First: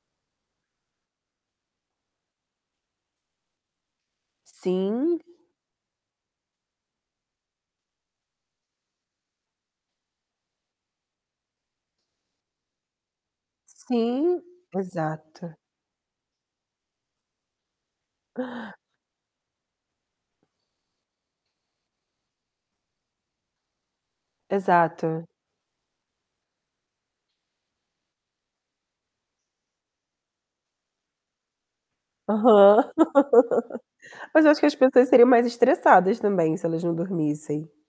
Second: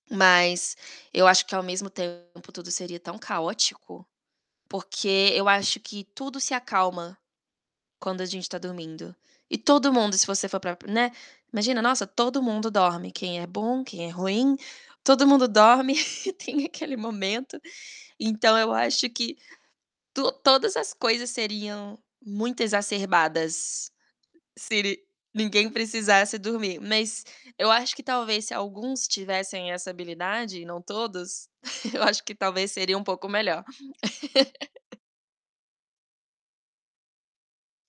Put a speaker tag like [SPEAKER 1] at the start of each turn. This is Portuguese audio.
[SPEAKER 1] Mas eu acho que ao mesmo tempo tudo seria tão caótico,
[SPEAKER 2] Sim.
[SPEAKER 1] porque eu acho que tudo se acalma quando a gente tá dormindo. E todo mundo, se você for parar para né. Imagina, nossa, todo mundo dorme, quem é bom, quem é
[SPEAKER 2] Sim,
[SPEAKER 1] ruim, todo mundo
[SPEAKER 2] exato.
[SPEAKER 1] dorme e tem aquele momento. Então eu acho que to-todas as coisas seriam muito exacerbadas se ni
[SPEAKER 2] Exato.
[SPEAKER 1] ninguém precisasse dormir. Mas eu acho que talvez, se alguns tivessem essa habilidade, não todos, eu acho que talvez
[SPEAKER 2] Aham.
[SPEAKER 1] seria um pouco melhor.
[SPEAKER 2] Mas acho que as pessoas seriam mais estressadas também, se elas não dormissem.